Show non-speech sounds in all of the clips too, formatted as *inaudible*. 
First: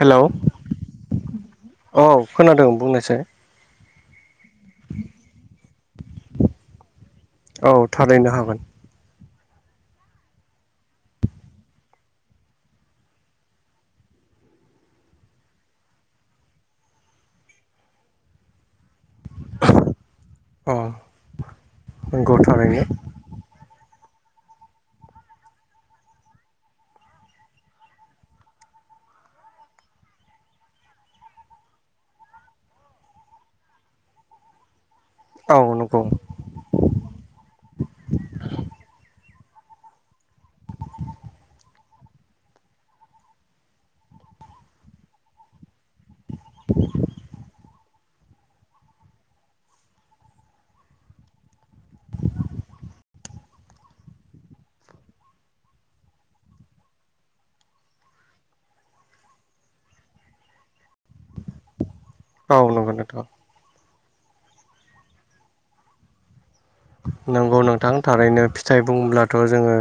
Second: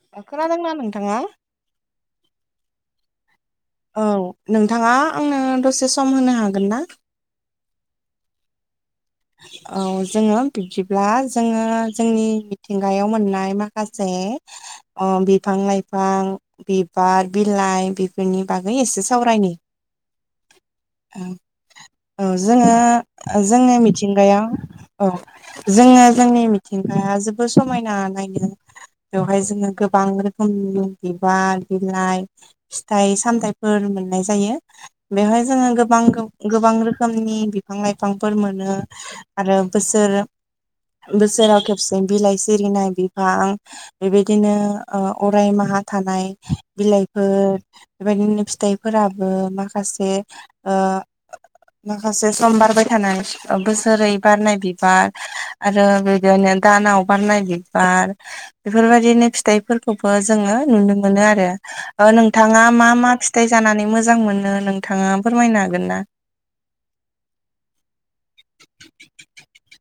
Hello खोनादोंना नोंथाङा? औ खोनादों बुंनोसै। औ नोंथांङा आंनो दसे सम होनो हागोन ना? औ थारैनो हागोन। औ जोंङो बिब्दिब्ला जोंङो जोंनि मिथिंगायाव मोननाय माखासे अ बिफां - लाइफां बिबार बिलाइ बेफोरनि बागै एसे सावरायनि औ औ नंगौ जोंङो थारैनो जोंनि मिथिंगायाव औ। जोंङो जोंनि मिथिंगाया जोबोद समायना नायनो। बेवहाय जोंङो गोबां रोखोमनि बिबार बिलाइ फिथाइ सामथायाइफोर मोननाय जायो बेवहाय औ जोंङो गोबां नंगौ गोबां रोखोमनि बिफां लाइफांफोर मोनो आरो बोसोर बोसोराव खेबसे बिलाइ सिरिनाय बिफां बेबायदिनो अराय माहा थानाय बिलाइफोर बेबायदिनो फिथाइफोराबो माखासे ओ माखासे सम बारबाय थानाय बोसोरै बारनाय बिबार आरो बिदिनो दानाव बारनाय बिबार बेफोरबायदिनो फिथाइफोरखौबो जोङो नुनो मोनो आरो। औ नोंथाङा नंगौ मा मा नोंथां फिथाइ जानानै मोजां मोनो नोंथाङा फोरमायनो हागोन ना? नंगौ नोंथां थारैनो फिथाइ बुङोब्लाथ' जोङो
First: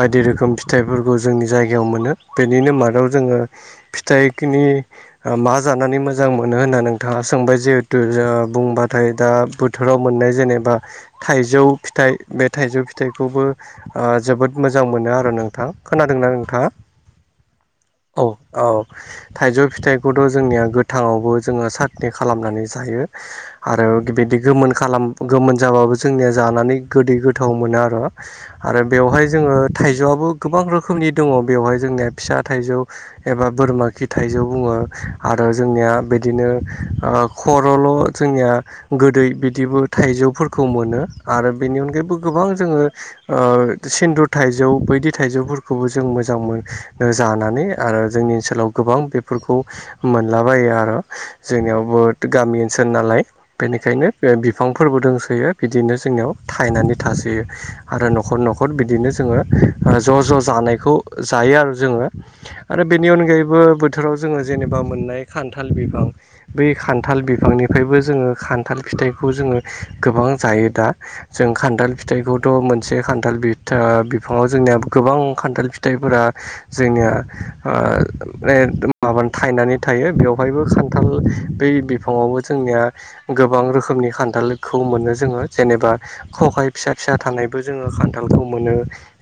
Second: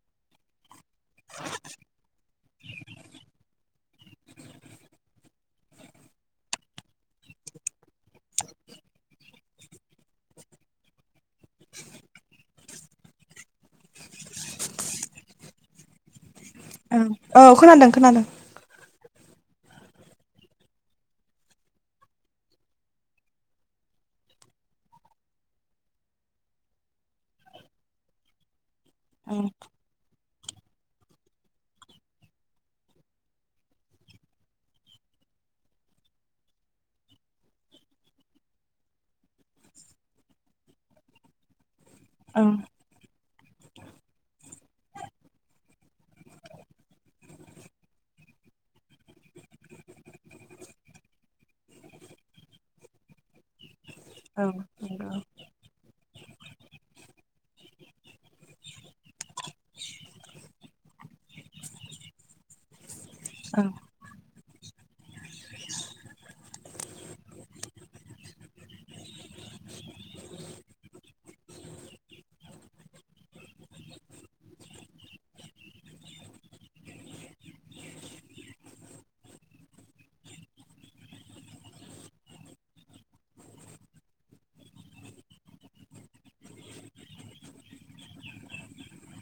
बायदि रोखोम फिथाइफोरखौ जोंनि जायगायाव मोनो बेनिनो मादाव जोङो फिथाइनि मा जानानै मोजां मोनो होनना नोंथाङा सोंबाय जिहेतु बुंबाथाय दा बोथोराव मोननाय जेनेबा थाइजौ फिथाइ बे थाइजौ फिथाइखौबो जोबोद मोजां मोनो आरो नोंथां खोनादोंना नोंथांङा? औ औ खोनादों खोनादों। औ थाइजौ फिथाइखौथ' जोंनिया गोथाङावबो जोङो सटनि खालामनानै जायो। आरो बेबायदि गोमोन खालाम गोमोन जाबो जोंनिया जानानै गोदै गोथाव मोनो आरो आरो बेवहाय ओं जोंङो थाइजौआबो गोबां रोखोमनि दङ बेवहाय जोंनिया फिसा थाइजौ एबा बोरमा खि थाइजौ बुंङो आरो जोंनिया बिदिनो खर'ल' जोंनिया गोदै बिदिबो थाइजौफोरखौ खौ मोनो आरो बेनि अनगायैबो गोबां ओं जोंङो ओ सिन्दुर थाइजौ बायदि थाइजौफोरखौबो जों मोजां मोनो जानानै आरो जोंनि ओनसोलाव गोबां बेफोरखौ मोनलाबायो आरो जोंनियाव बहु गामि ओनसोल नालाय बेनिखायनो औ बिफांफोरबो नंगौ दंसोयो बिदिनो जोंनियाव थायनानै थासोयो आरो न'खर न'खर न'खर बिदिनो जोंङो ज' ज' जानायखौ जायो आरो जोंङो। आरो बेनि अनगायैबो ओं बोथोराव जोंङो जेनेबा मोननाय खान्थाल बिफां बै खान्थाल बिफांनिफ्रायबो जोंङो खान्थाल फिथाइखौ जोंङो गोबां जायो दा। जों खान्थाल फिथाइखौथ' मोनसे खान्थाला बिफाङाव जोंनिया गोबां खान्थाल फिथाइफोरा जोंनिया माब थायनानै थायो बेवहायबो खान्थाल बै बिफाङावबो जोंनिया गोबां रोखोमनि खान्थालखौ मोनो जोंङो जेनेबा खखाय फिसा फिसा थानायबो जोंङो खान्थालखौ मोनो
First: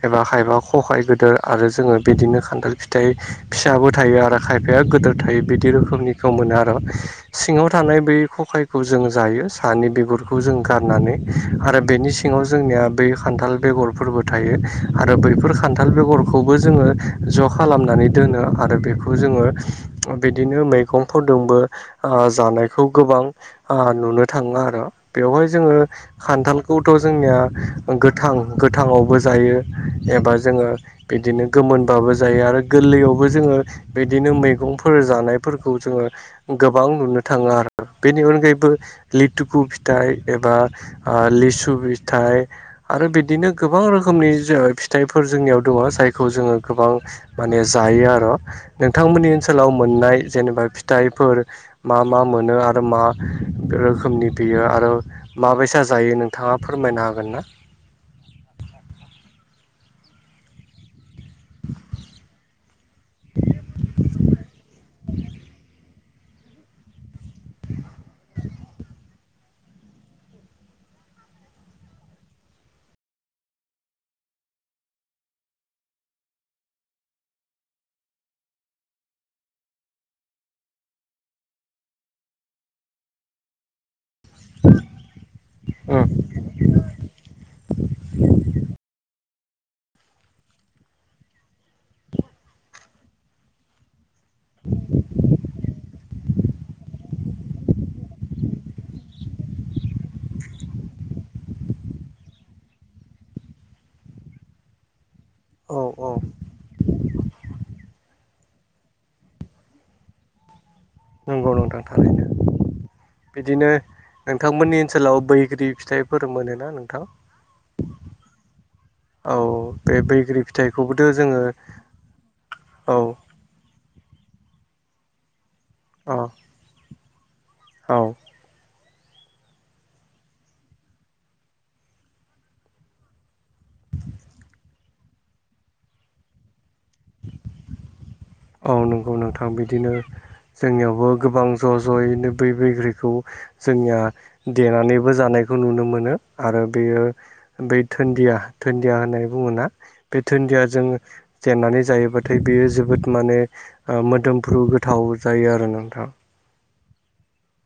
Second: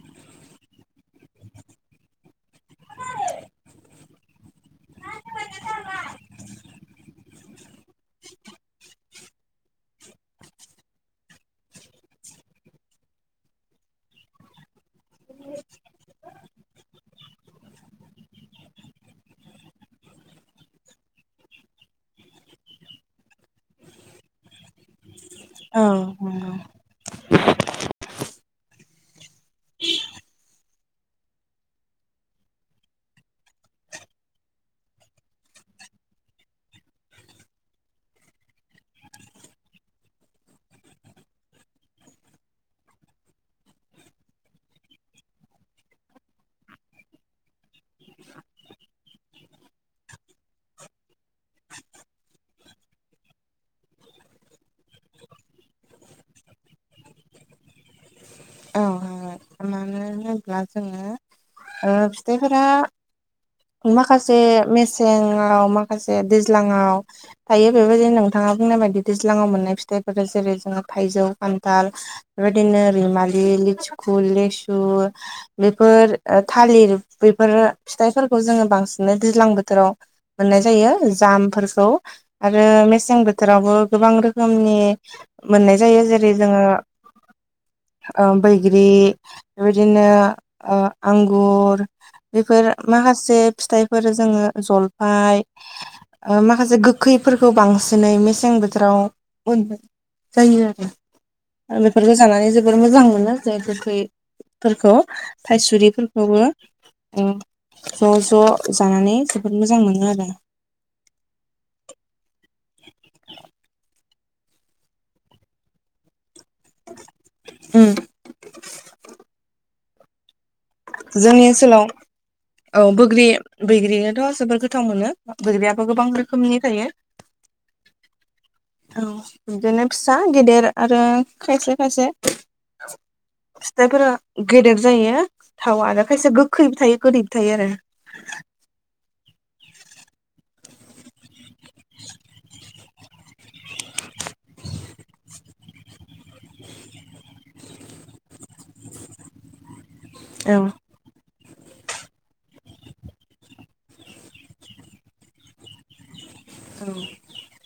एबा खखायबा खहाय गिदिर आरो जोङो बिदिनो खान्थाल फिथाइ फिसाबो थायो आरो खायफाया गिदोर थायो बिदि रोखोमनिखौ मोनो आरो सिङाव थानाय बै खखायखौ जों जायो सानि बिगुर खौ जों गारनानै आरो बेनि सिङाव जोंनिया बै खान्थाल बेगरफोरबो थायो आरो बैफोर खान्थाल बेगरखौबो जोंङो ज' खालामनानै दोनो आरो बेखौ जोंङो बिदिनो मैगंफोरजोंबो जानायखौ गोबां ओ नुनो थांङो आरो बेवहाय जोंङो औ नंगौ। खान्थालखौ थ' जोंनिया गोथां गोथांङावबो जायो एबा जोंङो बिदिनो गोमोनबाबो जायो आरो गोरलैयावबो जोंङो बिदिनो मैगंफोर जानायफोरखौ जोङो गोबां नुनो थाङा आरो बेनि अनगायैबो लिथुकु फिथाइ एबा लिसु फिथाइ आरो बिदिनो गोबां रोखोमनि फिथाइफोर जोंनियाव दङ जायखौ जोङो गोबां माने जायो आरो नोंथांमोननि ओनसोलाव मोननाय जेनेबा फिथाइफोर मा मा मोनो आरो मा रोखोमनि बियो आरो माबैसा जायो नोंथाङा फोरमायनो हागोन ना औ मानो होनोब्ला जोङो फिथाइफोरा माखासे मेसेंङाव माखासे दैज्लाङाव थायो बेबायदिनो नोंथाङा बुंनाय बायदि दैज्लाङाव मोननाय फिथाइफोर जेरै जोङो थाइजौ खान्थाल बेबायदिनो रैमालि बे लेथुखु लेसु बेफोर थालिर बेफोरो फिथाइफोरखौ जोङो बांसिन दैज्लां बोथोराव मोननाय जायो जामफोरखौ आरो मेसें बोथोरावबो गोबां रोखोमनि मोननाय जायो जेरै जोङो *inaudible* बैग्रि बेबायदिनो आंगुर बेफोर माखासे फिथाइफोर जोंङो जलफाय माखासे गोखैफोरखौ बांसिनै मेसें बोथोराव मोनो जायो आरो बेफोरखौ जानानै जों जोबोर मोजां मोनो जे गोखैफोरखौ औ औ थाइसुरिफोरखौबो ज' ज' जानानै जोबोद मोजां मोनो आरो नंगौ नोंथां थरैनो बिदिनो नोंथांमोननि ओनसोलाव बैग्रि फिथाइ फोर मोनोना नोंथां उम औ बे बैग्रि फि जोंनि ओनसोलाव औ बैग्रि बैग्रिखोथ जोबोर गोथाव मोनो बैग्रियाबो गोबां औ रोखोमनि थायो औ औ बिदिनो फिसा गेदेर आरो खायसे खायसे फिथाइफोरा गेदेर जायो थावा आरो खायसे गोखै थायो गोदै थायो आरो औ नंगौ नोंथां बिदिनो जोंनियावबो गोबां ज' ज'यैनो बै बैग्रिखौ जोंनिया देनानैबो जानायखौ नुनो मोनो आरो बेयो बै धोन्दिया धोनन्दिया होननानै बुङोना बे धोन्दिया जों देनानै जायोबाथाय बेयो जोबोद माने मोदोमफ्रु गोथाव जायो आरो नोंथां औ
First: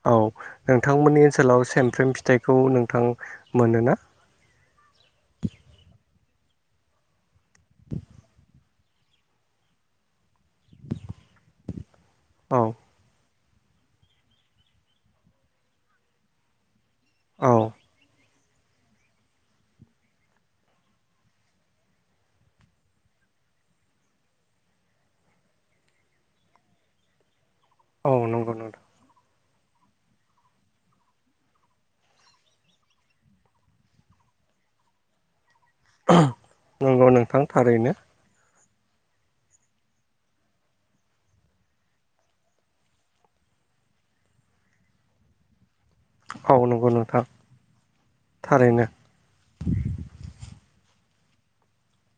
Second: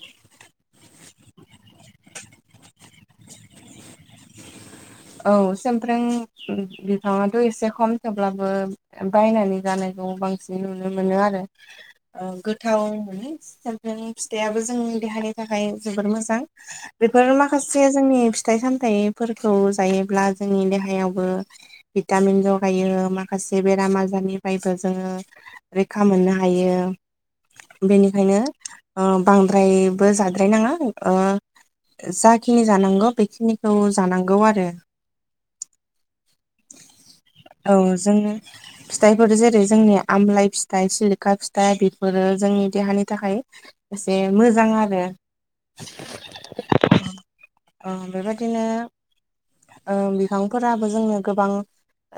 औ नोंथांमोननि ओनसोलाव सेमफ्रेम फिथाइखौ नोंथां मोनोना औ सोमफ्रें बिफाङाथ एसे खम थेवब्लाबो बायनानै जानायखौ बांसिन नुनो मोनो आरो औ गोथाव मोनो सामफ्राम फिथायाबो जोंनि देहानि थाखाय जोबोर मोजां बेफोर औ माखासे जोंनि फिथाइ सामथाइफोरखौ जायोब्ला जोंनि देहायावबो भिटामिन जगायो माखासे बेराम आजारनिफ्रायबो जोङो रैखा मोननो हायो औ नंगौ नोंथां बेनिखायनो बांद्रायबो जाद्राय नङा ओ जाखिनि जानांगौ बेखिनिखौ जानांगौ आरो *unintelligible* नंगौ नोंथां औ थारैनो जोङो फिथाइफोर जेरै जोंनि आमलाइ फिथाइ सिलिखा फिथाइ बेफोरो जोंनि देहानि थाखाय एसे मोजां आरो नंगौ नोंथां औ बेबायदिनो थारैनो बिफांफोराबो जोंनो गोबां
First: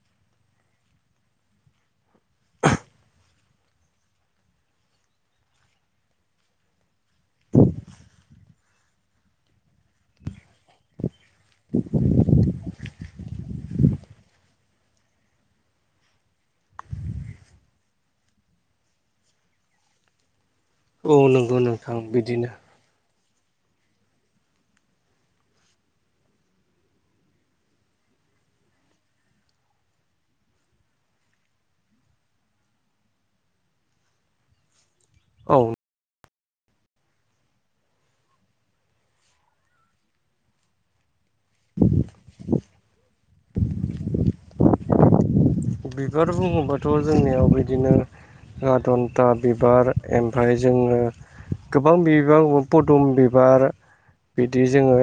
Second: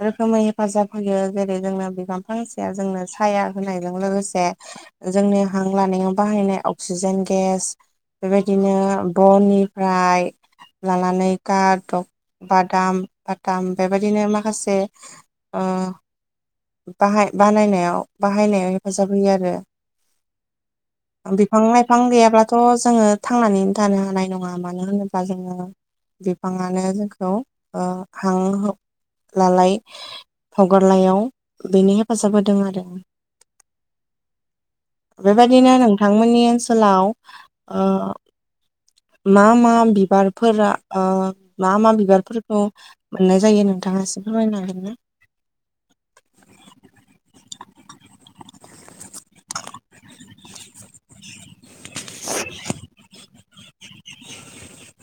रोखोमै हेफाजाब होयो जेरै जोंनो बिफां फांसेया जोंनो साया होनायजों लोगोसे जोंनि हां लानायाव बाहायनाय अक्सिजेन गेस बेबायदिनो बननिफ्राय लानानै गादब बादाम बाथाम बेबायदिनो माखासे बाहाय बानायनायाव बाहायनायाव हेफाजाब होयो आरो औ नंगौ बिफां नोंथां लाइफां बिदिनो गैयाब्लाथ' जोङो थांनानै थानो हानाय नङा मानो होनोब्ला जोङो बिफाङानो जोंखौ हां लालाय हगारलायाव बेनो हेफाजाब होदों आरो औ बेबायदिनो नोंथांमोननि ओनसोलाव मा मा बिबारफोरा मा मा बिबारफोरखौ मोननाय जायो नोंथाङा एसे फोरमायनो हागोन ना बिबार बुङोबाथ' जोंनियाव बिदिनो आ *unintelligible* थन्था बिबार ओमफ्राय जोङो गोबां बिबार पदुम बिबार बिदि जोङो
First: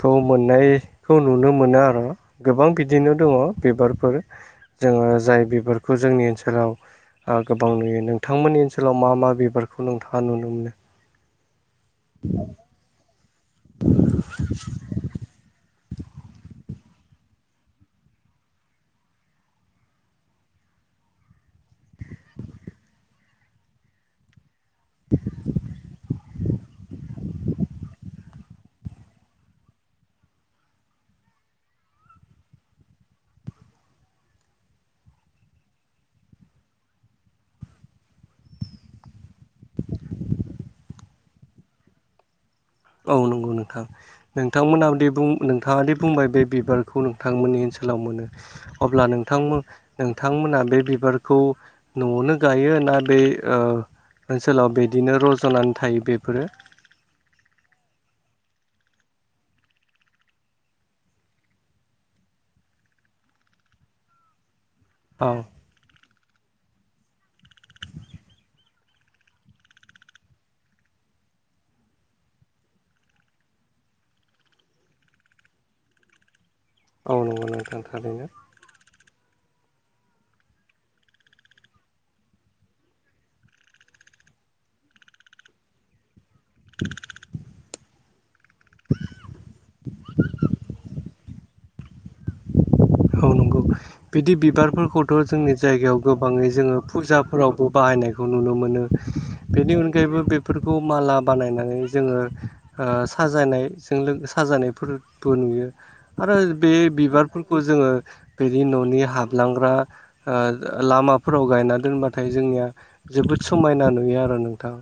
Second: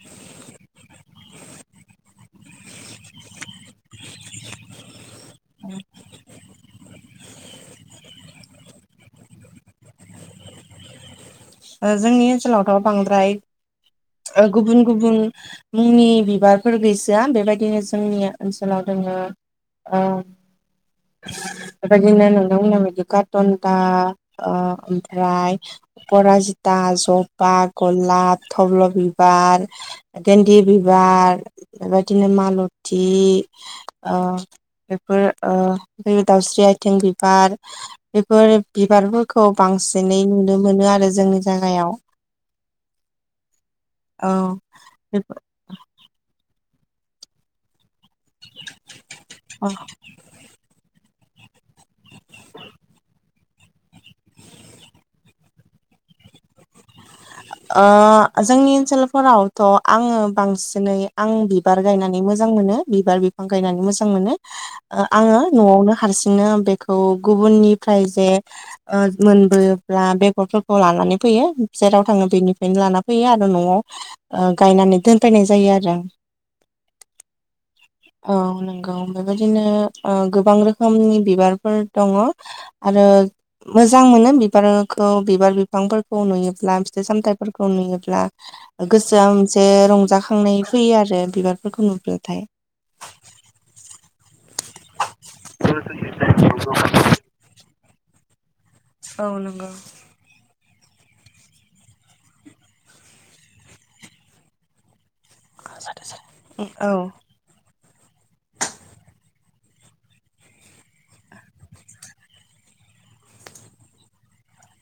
खौ मोननायखौ नुनो मोनो आरो गोबां बिदिनो दङ बिबारफोर जोङो जाय बिबारखौ जोंनि ओनसोलाव गोबां नुयो नोंथांमोननि ओनसोलाव मा मा बिबारखौ नोंथाङा नुनो मोनो जोंनि ओनसोलावथ बांद्राय गुबुन गुबुन मुंनि बिबारफोर गैसआ बेबायदिनो जोंनि ओनसोलाव दोङो औ बेबायदिनो नोंथांमोना बिदि कासन्दा ओमफ्राय राजजिता जबा गलाप थब्ल बिबार गेन्दि बिबार बेबायदिनो मालथि बेफोर बे दाउस्रि आइथिं बिबार बेफोर बिबारफोरखौ बांसिनै नुनो मोनो आरो जोंनि जायगायाव औ नंगौ नोंथां औ नोंथांमोना बुंदों नोंथाङादि बुंबाय बे बिबारखौ नोंथांमोननि ओनसोलाव मोनो अब्ला नोंथांमोन बिथांमोना बे बिबारखौ न'आवनो गायो ना बे ओनसोलाव बिदिनो रज'नानै थायो बेफोरो जोंनि ओनसोलफोरावथ' आङो बांसिनै आं बि बिबार गायनानै मोजां मोनो बिबार बिफां गायनानै मोजां मोनो औ आङो नआवनो हारसिंनो बेखौ गुबुननिफ्राय जे मोनबोब्ला बेगरफोरखौ लानानै फैयो जेराव आङो बेनिफ्रायनो लाना फैयो आरो न'आव गायनानै दोनफैनाय जायो आरो आं औ नंगौ नोंथां थारैनो औ नंगौ बेबायदिनो गोबां रोखोमनि बिबारफोर दङ आरो मोजां मोनो बिबारखौ बिबार बिफांफोरखौ नुयो मोनसे सामथाइफोरखौ नुयोब्ला गोसोआ मोनसे रंजाखांनाय फैयो आरो बेब फोरखौ नुबबोयोथाय। औ नंगौ बिदि बिबारफोरखौथ' जोंनि जायगायाव गोबाङै जोङो फुजा फोरावबो बाहायनायखौ नुनो मोनो औ नंगौ बेनि अनगायैबो बे बेफोरखौ माला बानायनानै जोङो साजानायजों साजानायफोरबो नुयो आरो बे औ बिबार खौ जोङो बेनि न'नि हाबलांग्रा लामाफोराव गायना दोनबाथाय जोंनिया जोबोद समायना नुयो आरो नोंथां।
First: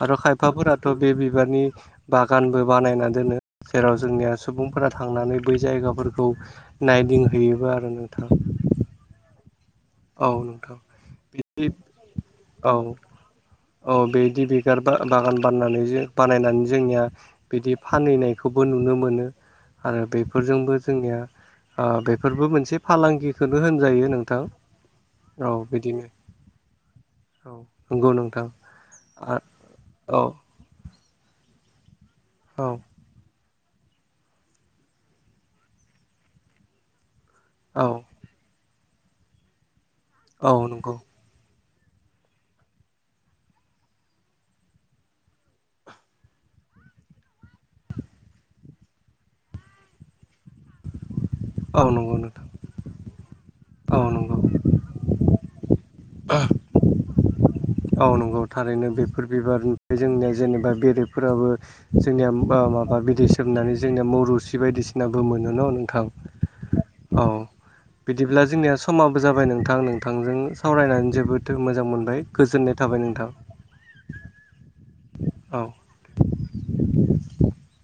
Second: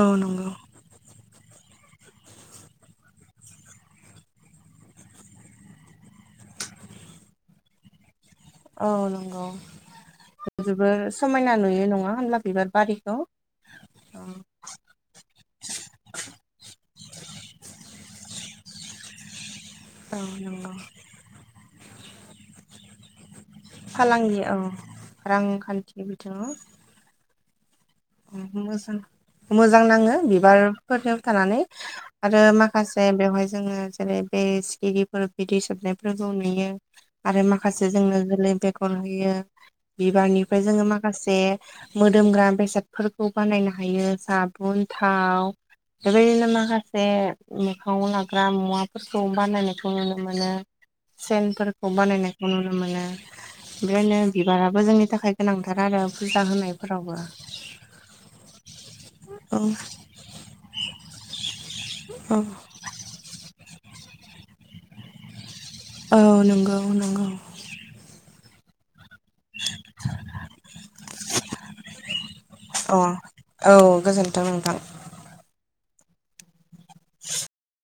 औ आरो नंगौ खायफाफोराथ' बे बिबारनि बागानबो बानायना दोनो जेराव जोंनिया सुबुंफोरा थांनानै बै जायगाफोरखौ नायदिंहैयोबो आरो नोंथां। औ नंगौ औ नोंथां जबोोर समायना नुयो नङा हब्ला बिबार औ बारिखौ। औ बेदि बिगार बागान बागान बनानै बानायनानै जोंनिया बिदि फानहैनायखौबो नुनो मोनो। आरो बेफोरजोंबो जोंनिया ओ बेफोरबो मोनसे फालांगिखौनो होनजायो फालांगि नोंथां औ औ रांखान्थि बिदिनो औ नंगौ नोंथां औ मो मोजां नांङो औ बिबारफोरनियाव थानानै आरो माखासे बेवहाय जोंङो जेरै बे सिखिरिफोर बिदि सोबनायफोरखौ नुयो। आरो औ माखासे जोंङोनो जोलै बेगर होयो औ बिबारनिफ्राय जोंङो नंगौ माखासे मोदोमग्रा बेसादफोरखौ बानायनो हायो साबुन थाव बेबायदिनो माखासे मोखांङाव लाग्रा मुवाफोरखौ बानायनायखौ नुनो मोनो। औ सेनफोरखौ नंगौ नोंथां बानायनायखौ नुनो मोनो औ बेनो नंगौ बिबाराबो जोंनि थाखाय गोनांथार आरो। फुजा होनायफोरावबो औ नंगौ थारैनो बे बेफोर औ बिबारनिफ्राय जोंनिया जेनेबा बेरेफोराबो जोंनिया औ माबा बेदे सो जोबनानै जोंनिया मरुसि बायदिसिनाबो मोनो न' नोंथां औ नंगौ औ नंगौ बिदिब्ला जोंनिया समाबो जाबाय नोंथां नोंथांजों सावरायनानै जोबोद मोजां मोनबाय। गोजोननाय अ थाबाय नोंथां। औ गोजोन्थों नोंथां। औ *inaudible*